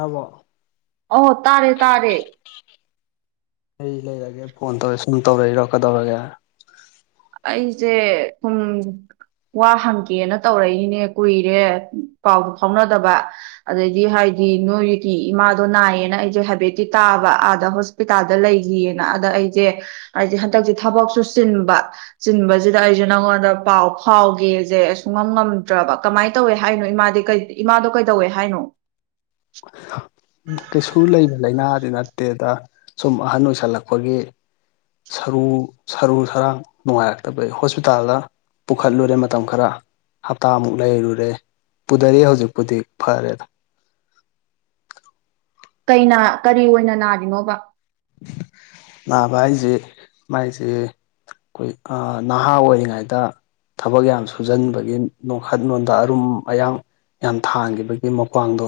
ꯑꯕ ꯑ ꯇꯥꯔꯦ ꯇꯥꯔꯦ ꯑꯩ ꯂꯩꯔꯒꯦ ꯐꯣꯟ ꯇꯧꯔꯦ ꯁꯨꯝ ꯇꯧꯔ ꯏꯔꯛꯀꯗꯧꯔꯒꯦ ꯑꯩꯁꯦ ꯊꯨꯝ ꯋꯥ ꯍꯪꯒꯦꯅ ꯇꯧꯔꯛꯏꯅꯦ ꯀꯨꯏꯔꯦ ꯄꯥꯎꯗ ꯐꯥꯎꯅꯗꯕ ꯑꯗꯩꯗꯤ ꯍꯥꯏꯗꯤ ꯅꯣꯏ ꯌꯨꯇꯤ ꯏꯃꯥꯗꯣ ꯅꯥꯏꯌꯦꯅ ꯑꯩꯁꯦ ꯍꯥꯏꯐꯦꯠꯇꯤ ꯇꯥꯕ ꯑꯥꯗ ꯍꯣꯁꯄꯤꯇꯥꯜꯗ ꯂꯩꯈꯤꯑꯅ ꯑꯗ ꯑꯩꯁꯦ ꯍꯥꯏꯁꯦ ꯍꯟꯗꯛꯁꯦ ꯊꯕꯛꯁꯨ ꯆꯤꯟꯕ ꯆꯤꯟꯕꯁꯤꯗ ꯑꯩꯁꯦ ꯅꯪꯉꯣꯟꯗ ꯄꯥꯎ ꯐꯥꯎꯒꯦꯁꯦ ꯁꯨꯡꯉꯝ ꯉꯝꯗ꯭ꯔꯕ ꯀꯃꯥꯏꯅ ꯇꯧꯋꯦ ꯍꯥꯏꯅꯣ ꯏꯃꯥꯗꯤ ꯏꯃꯥꯗꯣ ꯀꯩꯗꯧꯋꯦ ꯍꯥꯏꯅꯣ ꯀꯩꯁꯨ ꯂꯩꯕ ꯂꯥꯏꯅꯥꯗꯤ ꯅꯠꯇꯦꯗ ꯁꯨꯝ ꯑꯍꯟ ꯑꯣꯏꯁꯜꯂꯛꯄꯒꯤ ꯁꯔꯨ ꯁꯔꯨ ꯁꯔꯥꯡ ꯅꯨꯡꯉꯥꯏꯔꯛꯇꯕꯒꯤ ꯍꯣꯁꯄꯤꯇꯥꯜꯗ ꯄꯨꯈꯠꯂꯨꯔꯦ ꯃꯇꯝ ꯈꯔ ꯍꯞꯇꯥꯃꯨꯛ ꯂꯩꯔꯨꯔꯦ ꯄꯨꯊꯔ ꯍꯧꯖꯤꯛꯄꯨꯗꯤ ꯐꯔꯦꯗ ꯀ ꯀꯔꯤ ꯑꯣꯏꯅ ꯅꯥꯔꯤꯅꯣꯕ ꯅꯥꯕ ꯍꯥꯏꯁꯦ ꯃꯥꯏꯁꯤꯦ ꯑꯩꯈꯣꯏ ꯅꯍꯥ ꯑꯣꯏꯔꯤꯉꯩꯗ ꯊꯕꯛ ꯌꯥꯝ ꯁꯨꯖꯟꯕꯒꯤ ꯅꯈꯠꯂꯣꯟꯣꯟꯗ ꯑꯔꯨꯝ ꯑꯌꯥꯡ ꯌꯥꯝ ꯊꯥꯡꯈꯤꯕꯒꯤ ꯃ꯭ꯋꯥꯡꯗꯣ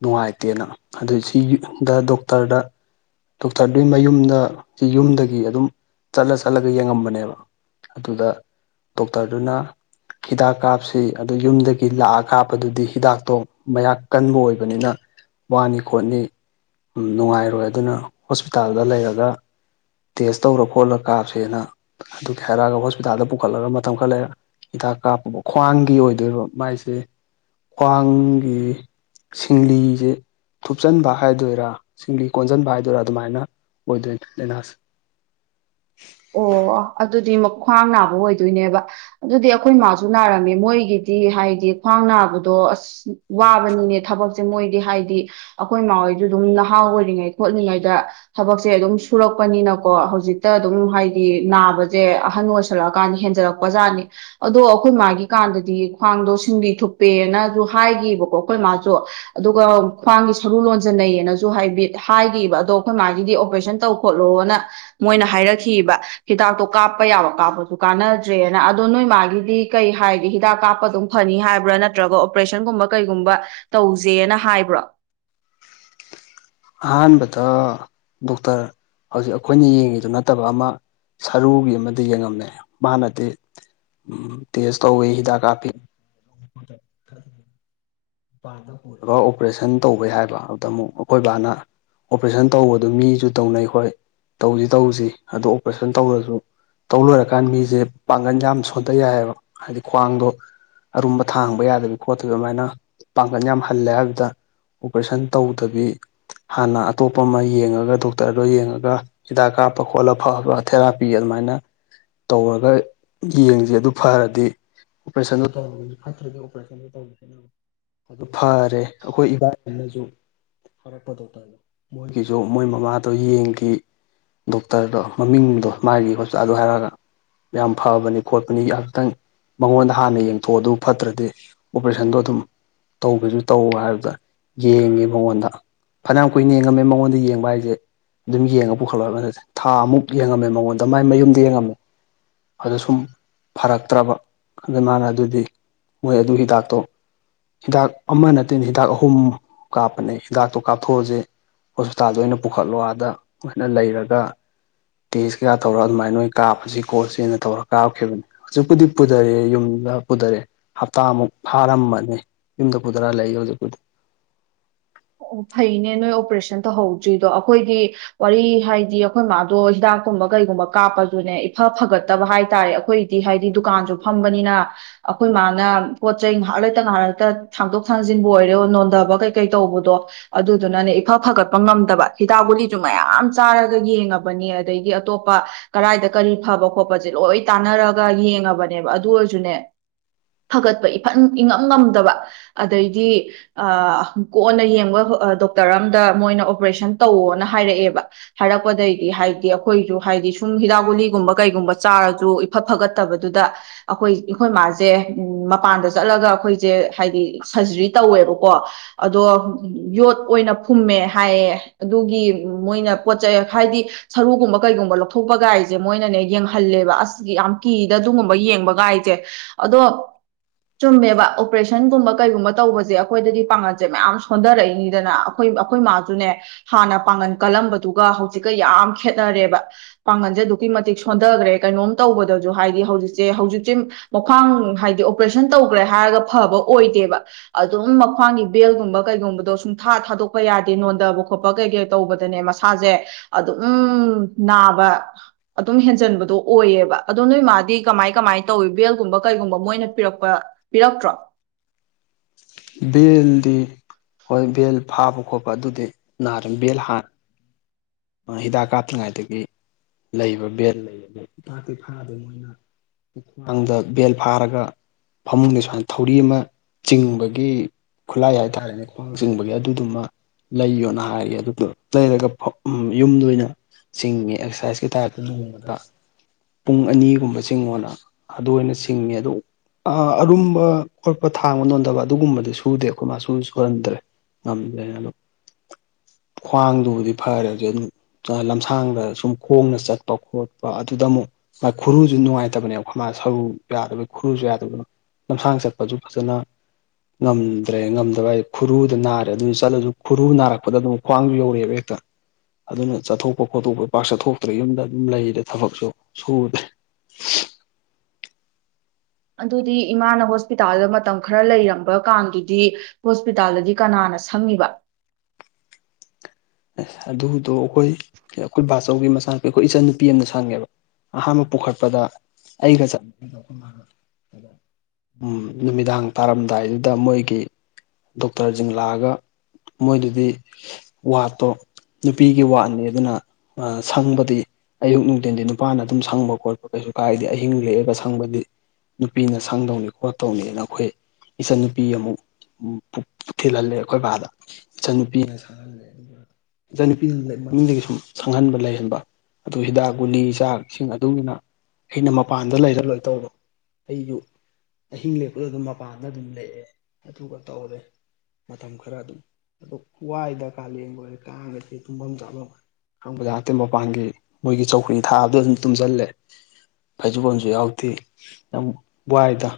ꯅꯨꯡꯉꯥꯏꯇꯦꯅ ꯑꯗꯨ ꯁꯤꯗ ꯗꯣꯛꯇꯔꯗ ꯗꯣꯛꯇꯔꯗꯨꯒꯤ ꯃꯌꯨꯝꯗ ꯌꯨꯝꯗꯒꯤ ꯑꯗꯨꯝ ꯆꯠꯂ ꯆꯠꯂꯒ ꯌꯦꯡꯉꯝꯕꯅꯦꯕ ꯑꯗꯨꯗ ꯗꯣꯛꯇꯔꯗꯨꯅ ꯍꯤꯗꯥꯛ ꯀꯥꯞꯁꯤ ꯑꯗꯨ ꯌꯨꯝꯗꯒꯤ ꯂꯥꯛꯑ ꯀꯥꯞꯄꯗꯨꯗꯤ ꯍꯤꯗꯥꯛꯇꯣ ꯃꯌꯥꯛ ꯀꯟꯕ ꯑꯣꯏꯕꯅꯤꯅ ꯋꯥꯅꯤ ꯈꯣꯠꯅꯤ ꯅꯨꯡꯉꯥꯏꯔꯣꯏ ꯑꯗꯨꯅ ꯍꯣꯁꯄꯤꯇꯥꯜꯗ ꯂꯩꯔꯒ ꯇꯦꯁ ꯇꯧꯔ ꯈꯣꯠꯂ ꯀꯥꯞꯁꯦꯅ ꯑꯗꯨꯒꯤ ꯍꯥꯏꯔꯛꯑꯒ ꯍꯣꯁꯄꯤꯇꯥꯜꯗ ꯄꯨꯈꯠꯂꯒ ꯃꯇꯝ ꯈꯔ ꯂꯩꯔ ꯍꯤꯗꯥꯛ ꯀꯥꯞꯄ ꯈ꯭ꯋꯥꯡꯒꯤ ꯑꯣꯏꯗꯣꯏꯕ ꯃꯥꯏꯁꯦ ꯈ꯭ꯋꯥꯡꯒꯤ ꯁꯤꯡꯂꯤꯁꯦ ꯊꯨꯞꯆꯟꯕ ꯍꯥꯏꯗꯣꯏꯔꯥ ꯁꯤꯡꯂꯤ ꯀꯣꯟꯁꯤꯟꯕ ꯍꯥꯏꯗꯣꯏꯔꯥ ꯑꯗꯨꯃꯥꯏꯅ ꯑꯣꯏꯗꯅꯥꯁ ꯑꯣ ꯑꯗꯨꯗꯤ ꯈ꯭ꯋꯥꯡ ꯅꯥꯕ ꯑꯣꯏꯗꯣꯏꯅꯦꯕ ꯑꯗꯨꯗꯤ ꯑꯩꯈꯣꯏ ꯏꯃꯥꯁꯨ ꯅꯥꯔꯝꯃꯦ ꯃꯣꯏꯒꯤꯗꯤ ꯍꯥꯏꯗꯤ ꯈ꯭ꯋꯥꯡ ꯅꯥꯕꯗꯣ ꯑꯁ ꯋꯥꯕꯅꯤꯅꯦ ꯊꯕꯛꯁꯦ ꯃꯣꯏꯗꯤ ꯍꯥꯏꯗꯤ ꯑꯩꯈꯣꯏ ꯏꯃꯥ ꯍꯣꯏꯗꯨ ꯑꯗꯨꯝ ꯅꯍꯥ ꯑꯣꯏꯔꯤꯉꯩ ꯈꯣꯠꯂꯤꯉꯩꯗ ꯊꯕꯛꯁꯦ ꯑꯗꯨꯝ ꯁꯨꯔꯛꯄꯅꯤꯅꯀꯣ ꯍꯧꯖꯤꯛꯇ ꯑꯗꯨꯝ ꯍꯥꯏꯗꯤ ꯅꯥꯕꯁꯦ ꯑꯍꯟ ꯑꯣꯏꯁꯜꯂꯛꯑꯀꯥꯟꯗ ꯍꯦꯟꯖꯜꯂꯛꯄ ꯖꯥꯠꯅꯤ ꯑꯗꯣ ꯑꯩꯈꯣꯏ ꯃꯥꯒꯤ ꯀꯥꯟꯗꯗꯤ ꯈ꯭ꯋꯥꯡꯗꯣ ꯁꯤꯡꯕꯤ ꯊꯨꯞꯄꯦꯅꯁꯨ ꯍꯥꯏꯕꯀꯣ ꯑꯩꯈꯣꯏ ꯃꯥꯁꯨ ꯑꯗꯨꯒ ꯈ꯭ꯋꯥꯡꯒꯤ ꯁꯔꯨ ꯂꯣꯟꯖꯟꯅꯩꯌꯦꯅꯁꯨ ꯍꯥꯏꯕ ꯍꯥꯏꯈꯤꯕ ꯑꯗꯣ ꯑꯩꯈꯣꯏ ꯃꯥꯒꯤꯗꯤ ꯑꯣꯄꯔꯦꯁꯟ ꯇꯧ ꯈꯣꯠꯂꯣꯅ ꯃꯣꯏꯅ ꯍꯥꯏꯔ ꯊꯤꯈꯤꯕ ꯍꯤꯗꯥꯛꯇꯣ ꯀꯥꯞꯄ ꯌꯥꯕ ꯀꯥꯞꯄꯁꯨ ꯀꯥꯅꯗ꯭ꯔꯦꯅ ꯑꯗꯣ ꯅꯣꯏ ꯃꯥꯒꯤꯗꯤ ꯀꯩ ꯍꯥꯏꯒꯦ ꯍꯤꯗꯥꯛ ꯀꯥꯞꯄ ꯑꯗꯨꯝ ꯐꯅꯤ ꯍꯥꯏꯕ꯭ꯔꯥ ꯅꯠꯇ꯭ꯔꯒ ꯑꯣꯄꯔꯦꯁꯟꯒꯨꯝꯕ ꯀꯩꯒꯨꯝꯕ ꯇꯧꯁꯦꯅ ꯍꯥꯏꯕ꯭ꯔꯣ ꯑꯍꯥꯟꯕꯗ ꯗꯣꯛꯇꯔ ꯍꯧꯖꯤꯛ ꯑꯩꯈꯣꯏꯅ ꯌꯦꯡꯉꯤꯗꯨ ꯅꯠꯇꯕ ꯑꯃ ꯁꯔꯨꯒꯤ ꯑꯃꯗ ꯌꯦꯡꯉꯝꯃꯦ ꯃꯥꯅꯗꯤ ꯇꯦꯁ ꯇꯧꯋꯤ ꯍꯤꯗꯥꯛ ꯀꯥꯞꯄꯤ ꯏꯕꯥꯗ ꯄꯨꯔꯒ ꯑꯣꯄꯔꯦꯁꯟ ꯇꯧꯕ ꯍꯥꯏꯕ ꯑꯗꯨꯗ ꯑꯃꯨꯛ ꯑꯩꯈꯣꯏ ꯕꯥꯅ ꯑꯣꯄꯔꯦꯁꯟ ꯇꯧꯕꯗ ꯃꯤꯁꯨ ꯇꯧꯅꯩ ꯑꯩꯈꯣꯏ ꯇꯧꯁꯤ ꯇꯧꯁꯤ ꯑꯗꯨ ꯑꯣꯄꯔꯦꯁꯟ ꯇꯧꯔꯁꯨ ꯇꯧ ꯂꯣꯏꯔꯀꯥꯟ ꯃꯤꯁꯦ ꯄꯥꯡꯒꯜ ꯌꯥꯝ ꯁꯣꯟꯊꯩ ꯌꯥꯏꯑꯕ ꯍꯥꯏꯗꯤ ꯈ꯭ꯋꯥꯡꯗꯣ ꯑꯔꯨꯝꯕ ꯊꯥꯡꯕ ꯌꯥꯗꯕꯤ ꯈꯣꯠꯇꯕꯤ ꯑꯗꯨꯃꯥꯏꯅ ꯄꯥꯡꯒꯟ ꯌꯥꯝ ꯍꯜꯂꯦ ꯍꯥꯏꯕꯗ ꯑꯣꯄꯔꯦꯁꯟ ꯇꯧꯗꯕꯤ ꯍꯥꯟꯅ ꯑꯇꯣꯞꯄ ꯑꯃ ꯌꯦꯡꯉꯒ ꯗꯣꯛꯇꯔꯗꯣ ꯌꯦꯡꯉꯒ ꯍꯤꯗꯥꯛ ꯀꯥꯞꯄ ꯈꯣꯠꯂ ꯐꯕ ꯊꯦꯔꯥꯄꯤ ꯑꯗꯨꯃꯥꯏꯅ ꯇꯧꯔꯒ ꯌꯦꯡꯁꯦ ꯑꯗꯨ ꯐꯔꯗꯤ ꯑꯣꯄꯔꯦꯁꯟꯗ ꯇꯧ ꯐꯠꯇ꯭ꯔꯗꯤ ꯑꯣꯄꯔꯦꯁꯟꯗ ꯇꯧꯕ ꯑꯗꯨ ꯐꯔꯦ ꯑꯩꯈꯣꯏ ꯏꯕꯥ ꯏꯅꯁꯨ ꯐꯔꯛꯄ ꯗꯣꯛꯇꯔꯗꯣ ꯃꯣꯏꯒꯤꯁꯨ ꯃꯣꯏ ꯃꯃꯥꯗꯣ ꯌꯦꯡꯈꯤ ꯗꯣꯛꯇꯔꯗꯣ ꯃꯃꯤꯡꯗꯣ ꯃꯥꯒꯤ ꯍꯣꯁꯄꯤꯇꯥꯜꯗꯣ ꯍꯥꯏꯔꯒ ꯌꯥꯝ ꯐꯕꯅꯤ ꯈꯣꯠꯄꯅꯤ ꯉꯍꯥꯛꯇꯪ ꯃꯉꯣꯟꯗ ꯍꯥꯟꯅ ꯌꯦꯡꯊꯣꯛ ꯑꯗꯨ ꯐꯠꯇ꯭ꯔꯗꯤ ꯑꯣꯄꯔꯦꯁꯟꯗꯣ ꯑꯗꯨꯝ ꯇꯧꯕꯁꯨ ꯇꯧ ꯍꯥꯏꯕꯗ ꯌꯦꯡꯉꯦ ꯃꯉꯣꯟꯗ ꯐꯅꯌꯥꯝ ꯀꯨꯏꯅ ꯌꯦꯡꯉꯝꯃꯦ ꯃꯉꯣꯟꯗ ꯌꯦꯡꯕ ꯍꯥꯏꯁꯦ ꯑꯗꯨꯝ ꯌꯦꯡꯉ ꯄꯨꯈꯠꯂ ꯊꯥ ꯑꯃꯨꯛ ꯌꯦꯡꯉꯝꯃꯦ ꯃꯉꯣꯟꯗ ꯃꯥꯏ ꯃꯌꯨꯝꯗ ꯌꯦꯡꯉꯝꯃꯦ ꯑꯗꯨꯣ ꯁꯨꯝ ꯐꯔꯛꯇ꯭ꯔꯕ ꯑꯗꯨ ꯃꯥꯅ ꯑꯗꯨꯗꯤ ꯃꯣꯏ ꯑꯗꯨ ꯍꯤꯗꯥꯛꯇꯣ ꯍꯤꯗꯥꯛ ꯑꯃ ꯅꯠꯇꯦꯅ ꯍꯤꯗꯥꯛ ꯑꯍꯨꯝ ꯀꯥꯞꯄꯅꯦ ꯍꯤꯗꯥꯛꯇꯣ ꯀꯥꯞꯊꯣꯛꯑꯁꯦ ꯍꯣꯁꯄꯤꯇꯥꯜꯗ ꯑꯣꯏꯅ ꯄꯨꯈꯠꯂꯣꯗꯣꯏꯅ ꯂꯩꯔꯒ ꯇꯦꯁ ꯀꯌꯥ ꯇꯧꯔ ꯑꯗꯨꯃꯥꯏꯅ ꯀꯥꯞꯄꯁꯤ ꯀꯣꯔꯣꯁꯦꯅ ꯇꯧꯔ ꯀꯥꯞꯈꯤꯕꯅꯤ ꯍꯧꯖꯤꯛꯄꯨꯗꯤ ꯄꯨꯊꯔꯑꯦ ꯌꯨꯝꯗ ꯄꯨꯊꯔꯛꯑꯦ ꯍꯞꯇꯥꯃꯨꯛ ꯐꯥꯔꯝꯃꯅꯤ ꯏꯗ ꯀꯨꯗ꯭ꯔꯥ ꯂꯩ ꯌꯎꯖꯦ ꯀꯨꯗ ꯑꯣ ꯐꯩꯅꯦ ꯅꯣꯏ ꯑꯣꯄꯔꯦꯁꯟ ꯇꯧꯍꯧꯗ꯭ꯔꯤꯗꯣ ꯑꯩꯈꯣꯏꯗꯤ ꯋꯥꯔꯤ ꯍꯥꯏꯗꯤ ꯑꯩꯈꯣꯏ ꯃꯥꯗꯣ ꯍꯤꯗꯥꯛꯀꯨꯝꯕ ꯀꯩꯒꯨꯝꯕ ꯀꯥꯞꯄꯗꯨꯅꯦ ꯏꯐ ꯐꯒꯠꯇꯕ ꯍꯥꯏ ꯇꯥꯔꯦ ꯑꯩꯈꯣꯏꯗꯤ ꯍꯥꯏꯗꯤ ꯗꯨꯀꯥꯟꯁꯨ ꯐꯝꯕꯅꯤꯅ ꯑꯩꯈꯣꯏ ꯃꯥꯅ ꯄꯣꯠ ꯆꯩꯩ ꯉꯥꯏꯍꯥꯛ ꯂꯩꯇ ꯉꯥꯏꯍꯥꯛ ꯂꯩꯇ ꯊꯥꯡꯗꯣꯛ ꯊꯥꯡꯖꯤꯟꯕ ꯑꯣꯏꯔꯣ ꯅꯣꯟꯊꯕ ꯀꯩꯀꯩ ꯇꯧꯕꯗꯣ ꯣ ꯑꯗꯨꯗꯨꯅꯅꯦ ꯏꯐ ꯐꯒꯠꯄ ꯉꯝꯗꯕ ꯍꯤꯗ ꯒꯨꯂꯤꯁꯨ ꯃꯌꯥꯝ ꯆꯥꯔꯒ ꯌꯦꯡꯉꯕꯅꯤ ꯑꯗꯩꯗꯤ ꯑꯇꯣꯞꯄ ꯀꯔꯥꯏꯗ ꯀꯔꯤ ꯐꯕ ꯈꯣꯠꯄꯁꯦ ꯂꯣꯏ ꯇꯥꯟꯅꯔꯒ ꯌꯦꯡꯉꯕꯅꯦꯕ ꯑꯗꯨ ꯑꯣꯏꯔꯁꯨꯅꯦ ꯐꯒꯠꯄ ꯏꯐꯟ ꯏꯉꯝ ꯉꯝꯗꯕ ꯑꯗꯩꯗꯤ ꯀꯣꯟꯅ ꯗꯣꯛꯇꯔ ꯑꯝꯗ ꯃꯣꯏꯅ ꯑꯣꯄꯔꯦꯁꯟ ꯇꯧꯋꯣꯅ ꯍꯥꯏꯔꯛꯑꯦꯕ ꯍꯥꯏꯔꯛꯄꯗꯩꯗꯤ ꯍꯥꯏꯗꯤ ꯑꯩꯈꯣꯏꯁꯨ ꯍꯥꯏꯗꯤ ꯁꯨꯝ ꯍꯤꯗꯥꯛ ꯒꯨꯂꯤꯒꯨꯝꯕ ꯀꯩꯒꯨꯝꯕ ꯆꯥꯔꯁꯨ ꯏꯐꯠ ꯐꯒꯠꯇꯕꯗꯨꯗ ꯑꯩꯈꯣꯏ ꯑꯩꯈꯣꯏ ꯃꯥꯁꯦ ꯃꯄꯥꯟꯗ ꯆꯠꯂꯒ ꯑꯩꯈꯣꯏꯁꯦ ꯍꯥꯏꯗꯤ ꯁꯔꯖꯔꯤ ꯇꯧꯋꯦꯕꯀꯣ ꯑꯗꯣ ꯎ ꯌꯣꯠ ꯑꯣꯏꯅ ꯐꯨꯝꯃꯦ ꯍꯥꯏꯌꯦ ꯑꯗꯨꯒꯤ ꯃꯣꯏꯅ ꯄꯣꯠ ꯆꯩꯩ ꯍꯥꯏꯗꯤ ꯁꯔꯨꯒꯨꯝꯕ ꯀꯩꯒꯨꯝꯕ ꯂꯧꯊꯣꯛꯄꯒꯥꯏꯁꯦ ꯃꯣꯏꯅꯅꯦ ꯌꯦꯡꯍꯜꯂꯦꯕ ꯑꯁ ꯌꯥꯝ ꯀꯤꯗ ꯑꯗꯨꯒꯨꯝꯕ ꯌꯦꯡꯕꯒꯥꯏꯁꯦ ꯑꯗꯣ ꯆꯨꯝꯃꯦꯕ ꯑꯣꯄꯔꯦꯁꯟꯒꯨꯝꯕ ꯀꯩꯒꯨꯝꯕ ꯇꯧꯕꯁꯦ ꯑꯩꯈꯣꯏꯗꯗꯤ ꯄꯥꯒꯜꯁꯦ ꯃꯌꯥꯝ ꯁꯣꯟꯊꯔꯛꯏꯅꯤꯗꯅ ꯑꯩꯈꯣꯏ ꯑꯩꯈꯣꯏ ꯃꯥꯁꯨꯅꯦ ꯍꯥꯟꯅ ꯄꯥꯡꯒꯜ ꯀꯜꯂꯝꯕꯗꯨꯒ ꯍꯧꯖꯤꯛꯀ ꯌꯥꯝ ꯈꯦꯠꯅꯔꯦꯕ ꯄꯥꯡꯒꯜꯁꯦ ꯑꯗꯨꯛꯀꯤ ꯃꯇꯤꯛ ꯁꯣꯟꯊꯈ꯭ꯔꯦ ꯀꯩꯅꯣꯝ ꯇꯧꯕꯗꯁꯨ ꯍꯥꯏꯗꯤ ꯍꯧꯖꯤꯛꯁꯦ ꯍꯧꯖꯤꯛꯁꯦ ꯃꯈ꯭ꯋꯥꯡ ꯍꯥꯏꯗꯤ ꯑꯣꯄꯔꯦꯁꯟ ꯇꯧꯈ꯭ꯔꯦ ꯍꯥꯏꯔꯒ ꯐꯕ ꯑꯣꯏꯗꯦꯕ ꯑꯗꯨꯝ ꯃꯈ꯭ꯋꯥꯡꯒꯤ ꯕꯦꯜꯒꯨꯝꯕ ꯀꯩꯒꯨꯝꯕꯗꯣ ꯁꯨꯡꯊꯥ ꯊꯥꯗꯣꯛꯄ ꯌꯥꯗꯦ ꯅꯣꯟꯊꯕ ꯈꯣꯠꯄ ꯀꯩ ꯀꯩ ꯇꯧꯕꯗꯅꯦ ꯃꯁꯥꯁꯦ ꯑꯗꯨꯝ ꯅꯥꯕ ꯑꯗꯨꯝ ꯍꯦꯟꯖꯟꯕꯗꯣ ꯑꯣꯏꯑꯕ ꯑꯗꯣ ꯅꯣꯏ ꯃꯥꯗꯤ ꯀꯃꯥꯏ ꯀꯃꯥꯏꯅ ꯇꯧꯋꯤ ꯕꯦꯜꯒꯨꯝꯕ ꯀꯩꯒꯨꯝꯕ ꯃꯣꯏꯅ ꯄꯤꯔꯛꯄ ꯄꯤꯔꯛꯇ꯭ꯔꯣ ꯕꯦꯜꯗꯤ ꯍꯣꯏ ꯕꯦꯜ ꯐꯥꯕ ꯈꯣꯠꯄ ꯑꯗꯨꯗꯤ ꯅꯥꯔꯦ ꯕꯦꯜ ꯍꯥꯟ ꯍꯤꯗꯥꯛ ꯀꯥꯞꯇ꯭ꯔꯤꯉꯥꯏꯗꯒꯤ ꯂꯩꯕ ꯕꯦꯜ ꯂꯩ ꯑ ꯍꯤꯗꯥꯛꯇꯤ ꯐꯥꯗ ꯃꯣꯏꯅ ꯈ꯭ꯋꯥꯡꯗ ꯕꯦꯜ ꯐꯥꯔꯒ ꯐꯃꯨꯡꯗꯤ ꯁꯨꯃꯥꯏꯅ ꯊꯧꯔꯤ ꯑꯃ ꯆꯤꯡꯕꯒꯤ ꯈꯨꯠꯂꯥꯏ ꯍꯥꯏꯇꯥꯥꯔꯦꯅꯦ ꯈ꯭ꯋꯥꯡ ꯆꯤꯡꯕꯒꯤ ꯑꯗꯨꯗꯨꯃ ꯂꯩꯌꯣꯅ ꯍꯥꯏꯔ ꯑꯗꯨꯗꯨ ꯂꯩꯔꯒ ꯎ ꯌꯨꯝꯗ ꯑꯣꯏꯅ ꯆꯤꯡꯉꯦ ꯑꯦꯛꯁꯔꯁꯥꯏꯁꯀꯤ ꯇꯥꯔ ꯅꯣꯡꯃꯗ ꯄꯨꯡ ꯑꯅꯤꯒꯨꯝꯕ ꯆꯤꯡꯉꯣꯅ ꯑꯗꯨ ꯑꯣꯏꯅ ꯆꯤꯡꯉꯦ ꯑꯗꯨ ꯑꯔꯨꯝꯕ ꯈꯣꯠꯄ ꯊꯥꯡꯕ ꯅꯣꯟꯗꯕ ꯑꯗꯨꯒꯨꯝꯕꯗꯤ ꯁꯨꯗꯦ ꯑꯩꯈꯣꯏ ꯃꯥꯁꯨ ꯁꯨꯍꯟꯗ꯭ꯔꯦ ꯉꯝꯗ꯭ꯔꯦꯅ ꯑꯗ ꯈ꯭ꯋꯥꯡꯗꯨꯕꯨꯗꯤ ꯐꯔꯦ ꯍꯧ ꯂꯝꯁꯥꯡꯗ ꯁꯨꯝ ꯈꯣꯡꯅ ꯆꯠꯄ ꯈꯣꯠꯄ ꯑꯗꯨꯗ ꯑꯃꯨꯛ ꯃꯥꯥꯏ ꯈꯨꯔꯨꯁꯨ ꯅꯨꯡꯉꯥꯏꯇꯕꯅꯦꯕ ꯃꯥ ꯁꯔꯨ ꯌꯥꯗꯕꯒꯤ ꯈꯨꯔꯨꯁꯨ ꯌꯥꯗꯕ ꯂꯝꯁꯥꯡ ꯆꯠꯄꯁꯨ ꯐꯖꯅ ꯉꯝꯗ꯭ꯔꯦ ꯉꯝꯗꯕ ꯈꯨꯔꯨꯗ ꯅꯥꯔꯦ ꯑꯗꯨꯗ ꯆꯠꯂꯁꯨ ꯈꯨꯔꯨ ꯅꯥꯔꯛꯄꯗ ꯑꯗꯨꯝ ꯈ꯭ꯋꯥꯡꯁꯨ ꯌꯧꯔꯛꯑꯦꯕ ꯍꯦꯛꯇ ꯑꯗꯨꯅ ꯆꯠꯊꯣꯛꯄ ꯈꯣꯠꯇꯣꯛꯄ ꯄꯥꯛ ꯆꯠꯊꯣꯛꯇ꯭ꯔꯦ ꯌꯨꯝꯗ ꯑꯗꯨꯝ ꯂꯩꯔꯦ ꯊꯕꯛꯁꯨ ꯁꯨꯗ꯭ꯔꯦ ꯑꯗꯨꯗꯤ ꯏꯃꯥꯅ ꯍꯣꯁꯄꯤꯇꯥꯜꯗ ꯃꯇꯝ ꯈꯔ ꯂꯩꯔꯝꯕ ꯀꯥꯟꯗꯨꯗꯤ ꯍꯣꯁꯄꯤꯇꯥꯜꯗꯗꯤ ꯀꯅꯥꯅ ꯁꯪꯉꯕ ꯑ ꯑꯗꯨꯗꯣ ꯑꯩꯈꯣꯏ ꯑꯩꯈꯣꯏ ꯕꯥꯆꯧꯒꯤ ꯃꯆꯥꯅꯄꯤ ꯑꯩꯈꯣꯏ ꯏꯆꯟꯅꯨꯄꯤ ꯑꯃꯅ ꯁꯪꯉꯦꯕ ꯑꯍꯥꯟꯕ ꯄꯨꯈꯠꯄꯗ ꯑꯩꯒ ꯆꯠꯉꯗ ꯅꯨꯃꯤꯗꯥꯡ ꯇꯥꯔꯝꯗꯥꯏꯗꯨꯗ ꯃꯣꯏꯒꯤ ꯗꯣꯛꯇꯔꯁꯤꯡ ꯂꯥꯛꯑꯒ ꯃꯣꯏꯗꯨꯗꯤ ꯋꯥꯠꯇꯣ ꯅꯨꯄꯤꯒꯤ ꯋꯥꯠꯅꯤ ꯑꯗꯨꯅ ꯁꯪꯕꯗꯤ ꯑꯌꯨꯛ ꯅꯨꯡꯊꯤꯟꯗꯤ ꯅꯨꯄꯥꯅ ꯑꯗꯨꯝ ꯁꯪꯕ ꯈꯣꯠꯄ ꯀꯩꯁꯨ ꯀꯥꯏꯗꯤ ꯑꯍꯤꯡ ꯂꯦꯛꯑꯒ ꯁꯪꯕꯗꯤ ꯅꯨꯄꯤꯅ ꯁꯪꯗꯧꯅꯤ ꯈꯣꯠꯇꯧꯅꯤꯅ ꯑꯩꯈꯣꯏ ꯏꯆꯟꯅꯨꯄꯤ ꯑꯃꯨꯛ ꯊꯤꯜꯍꯜꯂꯦ ꯑꯩꯈꯣꯏ ꯕꯥꯥꯗ ꯏꯆꯟꯅꯨꯄꯤꯅ ꯁꯪꯍꯜꯂꯦ ꯑꯗꯨꯒ ꯏꯆꯟꯅꯨꯄꯤ ꯃꯃꯤꯡꯗꯒꯤ ꯁꯨꯝ ꯁꯪꯍꯟꯕ ꯂꯩꯍꯟꯕ ꯑꯗꯨ ꯍꯤꯗꯥꯛ ꯒꯨꯂꯤ ꯆꯥꯛꯁꯤꯡ ꯑꯗꯨꯅ ꯑꯩꯅ ꯃꯄꯥꯟꯗ ꯂꯩꯔ ꯂꯣꯏ ꯇꯧꯕ ꯑꯩꯁꯨ ꯑꯍꯤꯡ ꯂꯦꯛꯄꯗ ꯑꯗꯨꯝ ꯃꯄꯥꯟꯗ ꯑꯗꯨꯝ ꯂꯦꯛꯑꯦ ꯑꯗꯨꯒ ꯇꯧꯔꯦ ꯃꯇꯝ ꯈꯔ ꯑꯗꯨꯝ ꯑ ꯈꯋꯥꯏꯗ ꯀꯥꯂꯦꯟ ꯑꯣꯏꯔ ꯀꯥ ꯇꯨꯝꯐꯝ ꯆꯥꯐꯝ ꯈꯥꯡꯕꯗ ꯍꯇꯦ ꯃꯄꯥꯟꯒꯤ ꯃꯣꯏꯒꯤ ꯆꯧꯈ꯭ꯔꯤ ꯊꯥꯕꯗ ꯑꯗꯨꯝ ꯇꯨꯝꯁꯤꯜꯂꯦ ꯐꯩꯖꯕꯣꯜꯁꯨ ꯌꯥꯎꯗꯦ ꯌꯥꯝ ꯋꯥꯏꯗ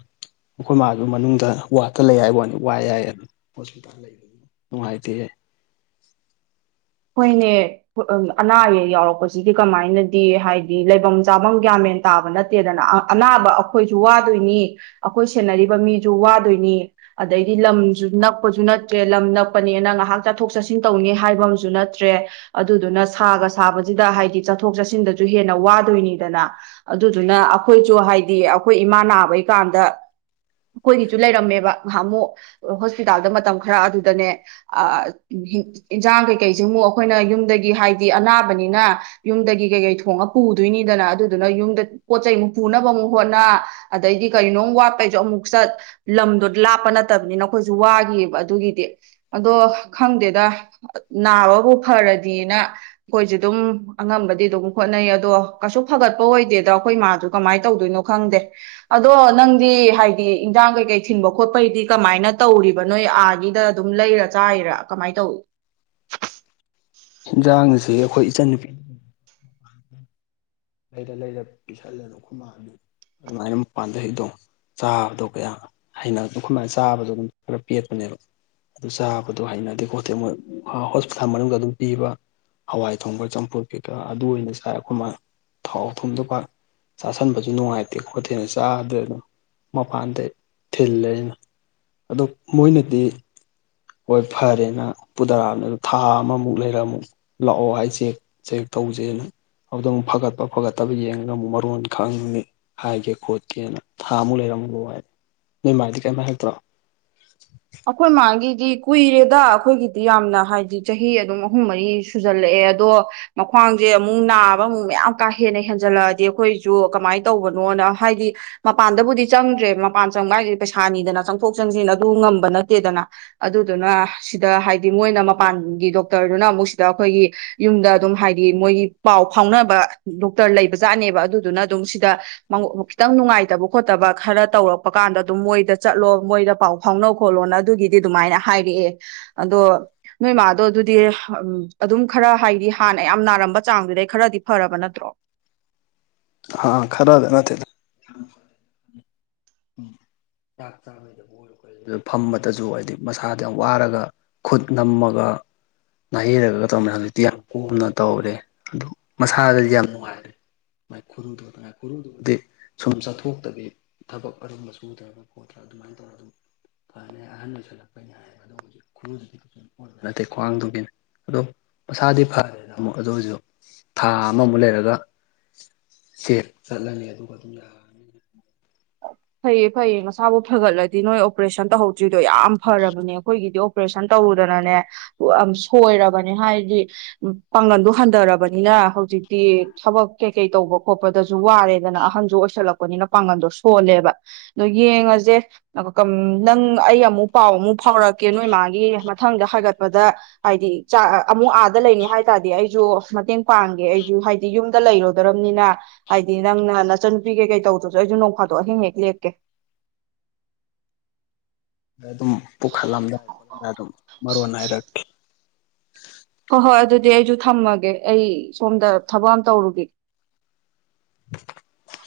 ꯑꯩꯈꯣꯏ ꯃꯥꯗꯨ ꯃꯅꯨꯡꯗ ꯋꯥꯠꯇ ꯂꯩ ꯍꯥꯏꯏ ꯋꯥꯅꯤ ꯋꯥꯏ ꯌꯥꯏ ꯑꯗꯨ ꯍꯣꯁꯄꯤꯇꯥꯜ ꯂꯩꯕ ꯅꯨꯡꯉꯥꯏꯇꯦ ꯍꯣꯏꯅꯦ ꯑꯅꯥ ꯑꯌꯦꯛ ꯌꯥꯎꯔꯛꯄꯁꯤꯗꯤ ꯀꯃꯥꯏꯅꯗꯤ ꯍꯥꯏꯗꯤ ꯂꯩꯐꯝ ꯆꯥꯐꯝ ꯒ꯭ꯌꯥꯃꯦꯟ ꯇꯥꯕ ꯅꯠꯇꯦꯗꯅ ꯑꯅꯥꯕ ꯑꯩꯈꯣꯏꯁꯨ ꯋꯥꯗꯣꯏꯅꯤ ꯑꯩꯈꯣꯏ ꯁꯦꯟꯅꯔꯤꯕ ꯃꯤꯁꯨ ꯋꯥꯗꯣꯏꯅꯤ ꯑꯗꯩꯗꯤ ꯂꯝꯁꯨ ꯅꯛꯄꯁꯨ ꯅꯠꯇ꯭ꯔꯦ ꯂꯝ ꯅꯛꯄꯅꯦꯅ ꯉꯥꯏꯍꯥꯛ ꯆꯠꯊꯣꯛ ꯆꯠꯁꯤꯟ ꯇꯧꯅꯤ ꯍꯥꯏꯕ ꯨ ꯅꯠꯇ꯭ꯔꯦ ꯑꯗꯨꯗꯨꯅ ꯁꯥꯒ ꯁꯥꯕꯁꯤꯗ ꯍꯥꯏꯗꯤ ꯆꯠꯊꯣꯛ ꯆꯠꯁꯤꯟꯗꯁꯨ ꯍꯦꯟꯅ ꯋꯥꯗꯣꯏꯅꯤꯗꯅ ꯑꯗꯨꯗꯨꯅ ꯑꯩꯈꯣꯏꯁꯨ ꯍꯥꯏꯗꯤ ꯑꯩꯈꯣꯏ ꯏꯃꯥ ꯅꯥꯕꯩꯀꯥꯟꯗ ꯑꯩꯈꯣꯏꯒꯤꯁꯨ ꯂꯩꯔꯝꯃꯦꯕ ꯉꯍꯥꯛ ꯑꯃꯨꯛ ꯍꯣꯁꯄꯤꯇꯥꯜꯗ ꯃꯇꯝ ꯈꯔ ꯑꯗꯨꯗꯅꯦ ꯏꯟꯁꯥꯡ ꯀꯩ ꯀꯩ ꯀꯩꯁ ꯑꯃꯨꯛ ꯑꯩꯈꯣꯏꯅ ꯌꯨꯝꯗꯒꯤ ꯍꯥꯏꯗꯤ ꯑꯅꯥꯕꯅꯤꯅ ꯌꯨꯝꯗꯒꯤ ꯀꯩꯀꯩ ꯊꯣꯡꯉ ꯄꯨꯗꯣꯏꯅꯤꯗꯅ ꯑꯗꯨꯗꯨꯅ ꯌꯨꯝꯗ ꯄꯣꯠ ꯆꯩꯩꯃꯨꯛ ꯄꯨꯅꯕ ꯑꯃꯨꯛ ꯍꯣꯠꯅ ꯑꯗꯩꯗꯤ ꯀꯅꯣ ꯋꯥꯠꯄꯩꯁꯨ ꯑꯃꯨꯛ ꯆꯠ ꯂꯝꯗꯣ ꯂꯥꯞꯄ ꯅꯠꯇꯕꯅꯤꯅ ꯑꯩꯈꯣꯏꯁꯨ ꯋꯥꯈꯤꯑꯕ ꯑꯗꯨꯒꯤꯗꯤ ꯑꯗꯣ ꯈꯪꯗꯦꯗ ꯅꯥꯕꯕꯨ ꯐꯔꯗꯤꯅ ꯑꯩꯈꯣꯏꯁꯦ ꯑꯗꯨꯝ ꯑꯉꯝꯕꯗꯤ ꯑꯗꯨꯝ ꯈꯣꯠꯅꯩ ꯑꯗꯣ ꯀꯩꯁꯨ ꯐꯒꯠꯄ ꯑꯣꯏꯗꯦꯗ ꯑꯩꯈꯣꯏ ꯃꯥꯁꯨ ꯀꯃꯥꯏꯅ ꯇꯧꯗꯣꯏꯅꯣ ꯈꯪꯗꯦ ꯑꯗꯣ ꯅꯪꯗꯤ ꯍꯥꯏꯗꯤ ꯏꯟꯖꯥꯡ ꯀꯩꯀꯩ ꯊꯤꯟꯕ ꯈꯣꯠꯄꯩꯗꯤ ꯀꯃꯥꯏꯅ ꯇꯧꯔꯤꯕ ꯅꯣꯏ ꯑꯥꯒꯤꯗ ꯑꯗꯨꯝ ꯂꯩꯔ ꯆꯥꯏꯔꯥ ꯀꯃꯥꯏꯅ ꯇꯧ ꯌꯦꯟꯁꯥꯡ ꯑꯁꯤ ꯑꯩꯈꯣꯏ ꯏꯆꯟꯅꯨꯄꯤ ꯂꯩꯔ ꯂꯩꯔ ꯄꯤꯁꯜꯂꯗ ꯈꯨꯈꯣꯏꯃ ꯑꯗꯨꯃꯥꯏꯅ ꯃꯄꯥꯟꯗ ꯍꯗꯣ ꯆꯥꯕꯗꯣ ꯀꯌꯥꯩꯅ ꯆꯥꯕꯗ ꯑꯗꯨꯝ ꯈꯔ ꯄꯦꯠꯄꯅꯦꯕ ꯑꯗꯨ ꯆꯥꯕꯗꯣ ꯍꯩꯅꯗꯦ ꯈꯣꯠꯇꯦ ꯃꯣꯏ ꯍꯣꯁꯄꯤꯇꯥꯜ ꯃꯅꯨꯡꯗ ꯑꯗꯨꯝ ꯄꯤꯕ ꯍꯋꯥꯏ ꯊꯣꯡꯕ ꯆꯝꯐꯨꯠ ꯀꯩꯀꯥ ꯑꯗꯨ ꯑꯣꯏꯅ ꯆꯥꯔ ꯑꯩꯈꯣꯏꯃ ꯊꯥꯎ ꯊꯨꯝꯗꯨꯒ ꯆꯥꯁꯟꯕꯁꯨ ꯅꯨꯡꯉꯥꯏꯇꯦ ꯈꯣꯠꯇꯦꯜꯅ ꯆꯥꯗꯅ ꯃꯄꯥꯟꯗ ꯊꯤꯜꯂꯅꯤꯅ ꯑꯗꯨꯣ ꯃꯣꯏꯅꯗꯤ ꯍꯣꯏ ꯐꯔꯦꯅ ꯄꯨꯊꯔꯛꯑꯕꯅꯤ ꯊꯥ ꯑꯃꯃꯨꯛ ꯂꯩꯔꯃꯨ ꯂꯥꯛꯑꯣ ꯍꯥꯏꯁꯦ ꯆꯦꯛ ꯇꯧꯁꯦꯅ ꯑꯗꯨꯗ ꯑꯃꯨꯛ ꯐꯒꯠꯄ ꯐꯒꯠꯇꯕ ꯌꯦꯡꯉꯒ ꯑꯃꯨꯛ ꯃꯔꯣꯟ ꯈꯪꯉꯅꯤ ꯍꯥꯏꯒꯦ ꯈꯣꯠꯀꯦꯅ ꯊꯥ ꯑꯃꯨꯛ ꯂꯩꯔ ꯂꯛꯑꫭ ꯅꯣꯏ ꯃꯥꯗꯤ ꯀꯥꯌꯤꯝꯇ ꯍꯥꯏꯔꯛꯇ꯭ꯔꯣ ꯑꯩꯈꯣꯏ ꯃꯥꯒꯤ ꯗꯤ ꯀꯨꯏꯔꯦꯗ ꯑꯩꯈꯣꯏꯒꯤꯗꯤ ꯌꯥꯝꯅ ꯍꯥꯏꯕꯗꯤ ꯆꯍꯤ ꯑꯗꯨꯝ ꯑꯍꯨꯝ ꯃꯔꯤ ꯁꯨꯖꯜꯂꯛꯑꯦ ꯑꯗꯣ ꯃꯈ꯭ꯋꯥꯡꯁꯦ ꯑꯃꯨꯛ ꯅꯥꯕ ꯑꯃꯨꯛ ꯃꯌꯥꯝ ꯀꯥ ꯍꯦꯟꯅ ꯍꯦꯟꯖꯜꯂꯛꯑꯗꯤ ꯑꯩꯈꯣꯏꯁꯨ ꯀꯃꯥꯏꯅ ꯇꯧꯕꯅꯣꯅ ꯍꯥꯏꯗꯤ ꯃꯄꯥꯟꯗꯕꯨꯗꯤ ꯆꯪꯗ꯭ꯔꯦ ꯃꯄꯥꯟ ꯆꯪꯕ ꯍꯥꯏꯒꯗꯤ ꯄꯩꯁꯥꯅꯤꯗꯅ ꯆꯪꯊꯣꯛ ꯆꯪꯁꯤꯟ ꯑꯗꯨ ꯉꯝ ꯅꯠꯇꯦꯗꯅ ꯑꯗꯨꯗꯨꯅ ꯁꯤꯗ ꯍꯥꯏꯗꯤ ꯃꯣꯏꯅ ꯃꯄꯥꯟꯒꯤ ꯗꯣꯛꯇꯔꯗꯨꯅ ꯑꯃꯨꯛ ꯁꯤꯗ ꯑꯩꯈꯣꯏꯒꯤ ꯌꯨꯝꯗ ꯑꯗꯨꯝ ꯍꯥꯏꯗꯤ ꯃꯣꯏꯒꯤ ꯄꯥꯎ ꯐꯥꯎꯅꯕ ꯗꯣꯛꯇꯔ ꯂꯩꯕ ꯖꯥꯠꯅꯦꯕ ꯑꯗꯨꯗꯨꯅ ꯑꯗꯨꯝ ꯁꯤꯗ ꯈꯤꯇꯪ ꯅꯨꯡꯉꯥꯏꯇꯕ ꯈꯣꯠꯇꯕ ꯈꯔ ꯇꯧꯔꯛꯄ ꯀꯥꯟꯗ ꯑꯗꯨꯝ ꯃꯣꯏꯗ ꯆꯠꯂꯣ ꯃꯣꯏꯗ ꯄꯥꯎ ꯐꯥꯎꯅꯕ ꯈꫭꯠꯂꯣꯅ ꯑꯗꯨꯒꯤꯗꯤ ꯑꯗꯨꯃꯥꯏꯅ ꯍꯥꯏꯔꯛꯑꯦ ꯑꯗꯣ ꯅꯣꯏ ꯃꯥꯗꯣ ꯑꯗꯨꯗꯤ ꯎꯝ ꯑꯗꯨꯝ ꯈꯔ ꯍꯥꯏꯗꯤ ꯍꯥꯟꯅ ꯌꯥꯝ ꯅꯥꯔꯝꯕ ꯆꯥꯡꯗꯨꯗꯩ ꯈꯔꯗꯤ ꯐꯔꯕ ꯅꯠꯇ꯭ꯔꯣ ꯑꯥ ꯈꯔꯗ ꯅꯠꯇꯦ ꯗ ꯎ ꯆꯥꯛ ꯆꯥꯣꯏꯗꯕ ꯑꯣꯏ ꯐꯝꯕꯗꯁꯨ ꯍꯥꯏꯗꯤ ꯃꯁꯥꯗ ꯌꯥꯝ ꯋꯥꯔꯒ ꯈꯨꯠ ꯅꯝꯃꯒ ꯅꯥꯍꯩꯔꯒ ꯇꯧꯅꯤꯅ ꯍꯧꯖꯤꯛꯇꯤ ꯌꯥꯝ ꯀꯣꯝꯅ ꯇꯧꯔꯦ ꯑꯗꯨ ꯃꯁꯥꯗꯗꯤ ꯌꯥꯝ ꯅꯨꯡꯉꯥꯏꯔꯦꯥꯏ ꯈꯨꯔꯨꯗꯨꯉꯥꯏ ꯈꯨꯔꯨꯗꯨꯕꯨꯗꯤ ꯁꯨꯝ ꯆꯠꯊꯣꯛꯇꯕꯤ ꯊꯕꯛ ꯀꯔꯝꯕ ꯁꯨꯗ꯭ꯔꯥ ꯈꯣꯠꯇ꯭ꯔꯥ ꯑꯗꯨꯃꯥꯏꯅ ꯇꯧꯔꯒ ꯑꯗꯨꯝ ꯐꯅꯤ ꯑꯍꯟ ꯑꯣꯏ ꯁꯜꯂꯛꯄꯅꯤ ꯍꯥꯏ ꯑꯗꯣ ꯍꯧꯖꯤꯛ ꯈꯨꯔꯨꯗꯨꯗꯤꯕ ꯅꯠꯇꯦ ꯈ꯭ꯋꯥꯡꯗꯨꯒꯤꯅ ꯑꯗꯣ ꯃꯁꯥꯗꯤ ꯐꯔꯦꯗ ꯑꯃꯨꯛ ꯑꯗꯨ ꯑꯣꯏꯔꯁꯨ ꯊꯥ ꯑꯃꯃꯨꯛ ꯂꯩꯔꯒ ꯁꯦ ꯆꯠꯂꯅꯤ ꯑꯗꯨꯒ ꯑꯗꯨꯝ ꯌꯥꯔꯅꯤꯅ ꯐꯩꯌꯦ ꯐꯩꯌꯦ ꯃꯁꯥꯕꯨ ꯐꯒꯠꯂꯗꯤ ꯅꯣꯏ ꯑꯣꯄꯔꯦꯁꯟ ꯇꯧꯍꯧꯗ꯭ꯔꯤꯗꯣ ꯌꯥꯝ ꯐꯔꯕꯅꯦ ꯑꯩꯈꯣꯏꯒꯤꯗꯤ ꯑꯣꯄꯔꯦꯁꯟ ꯇꯧꯔꯨꯗꯅꯅꯦ ꯌꯥꯝ ꯁꯣꯏꯔꯕꯅꯦ ꯍꯥꯏꯗꯤ ꯄꯥꯡꯒꯜꯗꯣ ꯍꯟꯊꯔꯕꯅꯤꯅ ꯍꯧꯖꯤꯛꯇꯤ ꯊꯕꯛ ꯀꯩ ꯀꯩ ꯇꯧꯕ ꯈꯣꯠꯄꯗꯁꯨ ꯋꯥꯔꯦꯗꯅ ꯑꯍꯟꯁꯨ ꯑꯣꯏꯁꯜꯂꯛꯄꯅꯤꯅ ꯄꯥꯡꯒꯜꯗꯣ ꯁꯣꯜꯂꯦꯕ ꯅꯣꯏ ꯌꯦꯡꯉꯁꯦ ꯅꯪ ꯑꯩ ꯑꯃꯨꯛ ꯄꯥꯎ ꯑꯃꯨꯛ ꯐꯥꯎꯔꯛꯀꯦ ꯅꯣꯏ ꯏꯃꯥꯒꯤ ꯃꯊꯪꯗ ꯍꯥꯏꯒꯠꯄꯗ ꯍꯥꯏꯗꯤ ꯆ ꯑꯃꯨꯛ ꯑꯥꯗ ꯂꯩꯅꯤ ꯍꯥꯏ ꯇꯥꯔꯗꯤ ꯑꯩꯁꯨ ꯃꯇꯦꯡ ꯄꯥꯡꯒꯦ ꯑꯩꯁꯨ ꯍꯥꯏꯗꯤ ꯌꯨꯝꯗ ꯂꯩꯔꯣꯏꯗ꯭ꯔꯝꯅꯤꯅ ꯍꯥꯏꯗꯤ ꯅꯪꯅ ꯅꯆꯟꯅꯨꯄꯤ ꯀꯩꯀꯩ ꯇꯧꯗ꯭ꯔꯁꯨ ꯑꯩꯁꯨ ꯅꯣꯡꯐꯥꯗꯣꯛ ꯑꯍꯤꯡ ꯍꯦꯛ ꯂꯦꯞꯀꯦ ꯑꯗꯨꯝ ꯄꯨꯈꯠꯂꯝꯗꯥꯏ ꯈꯣꯠꯂꯝꯗꯥꯏ ꯑꯗꯨꯝ ꯃꯔꯣꯟ ꯍꯥꯏꯔꯛꯀꯦ ꯍꯣꯏ ꯍꯣꯏ ꯑꯗꯨꯗꯤ ꯑꯩꯁꯨ ꯊꯝꯃꯒꯦ ꯑꯩ ꯁꯣꯝꯗ ꯊꯕꯛ ꯑꯃ ꯇꯧꯔꯨꯒꯦ [unintelligible]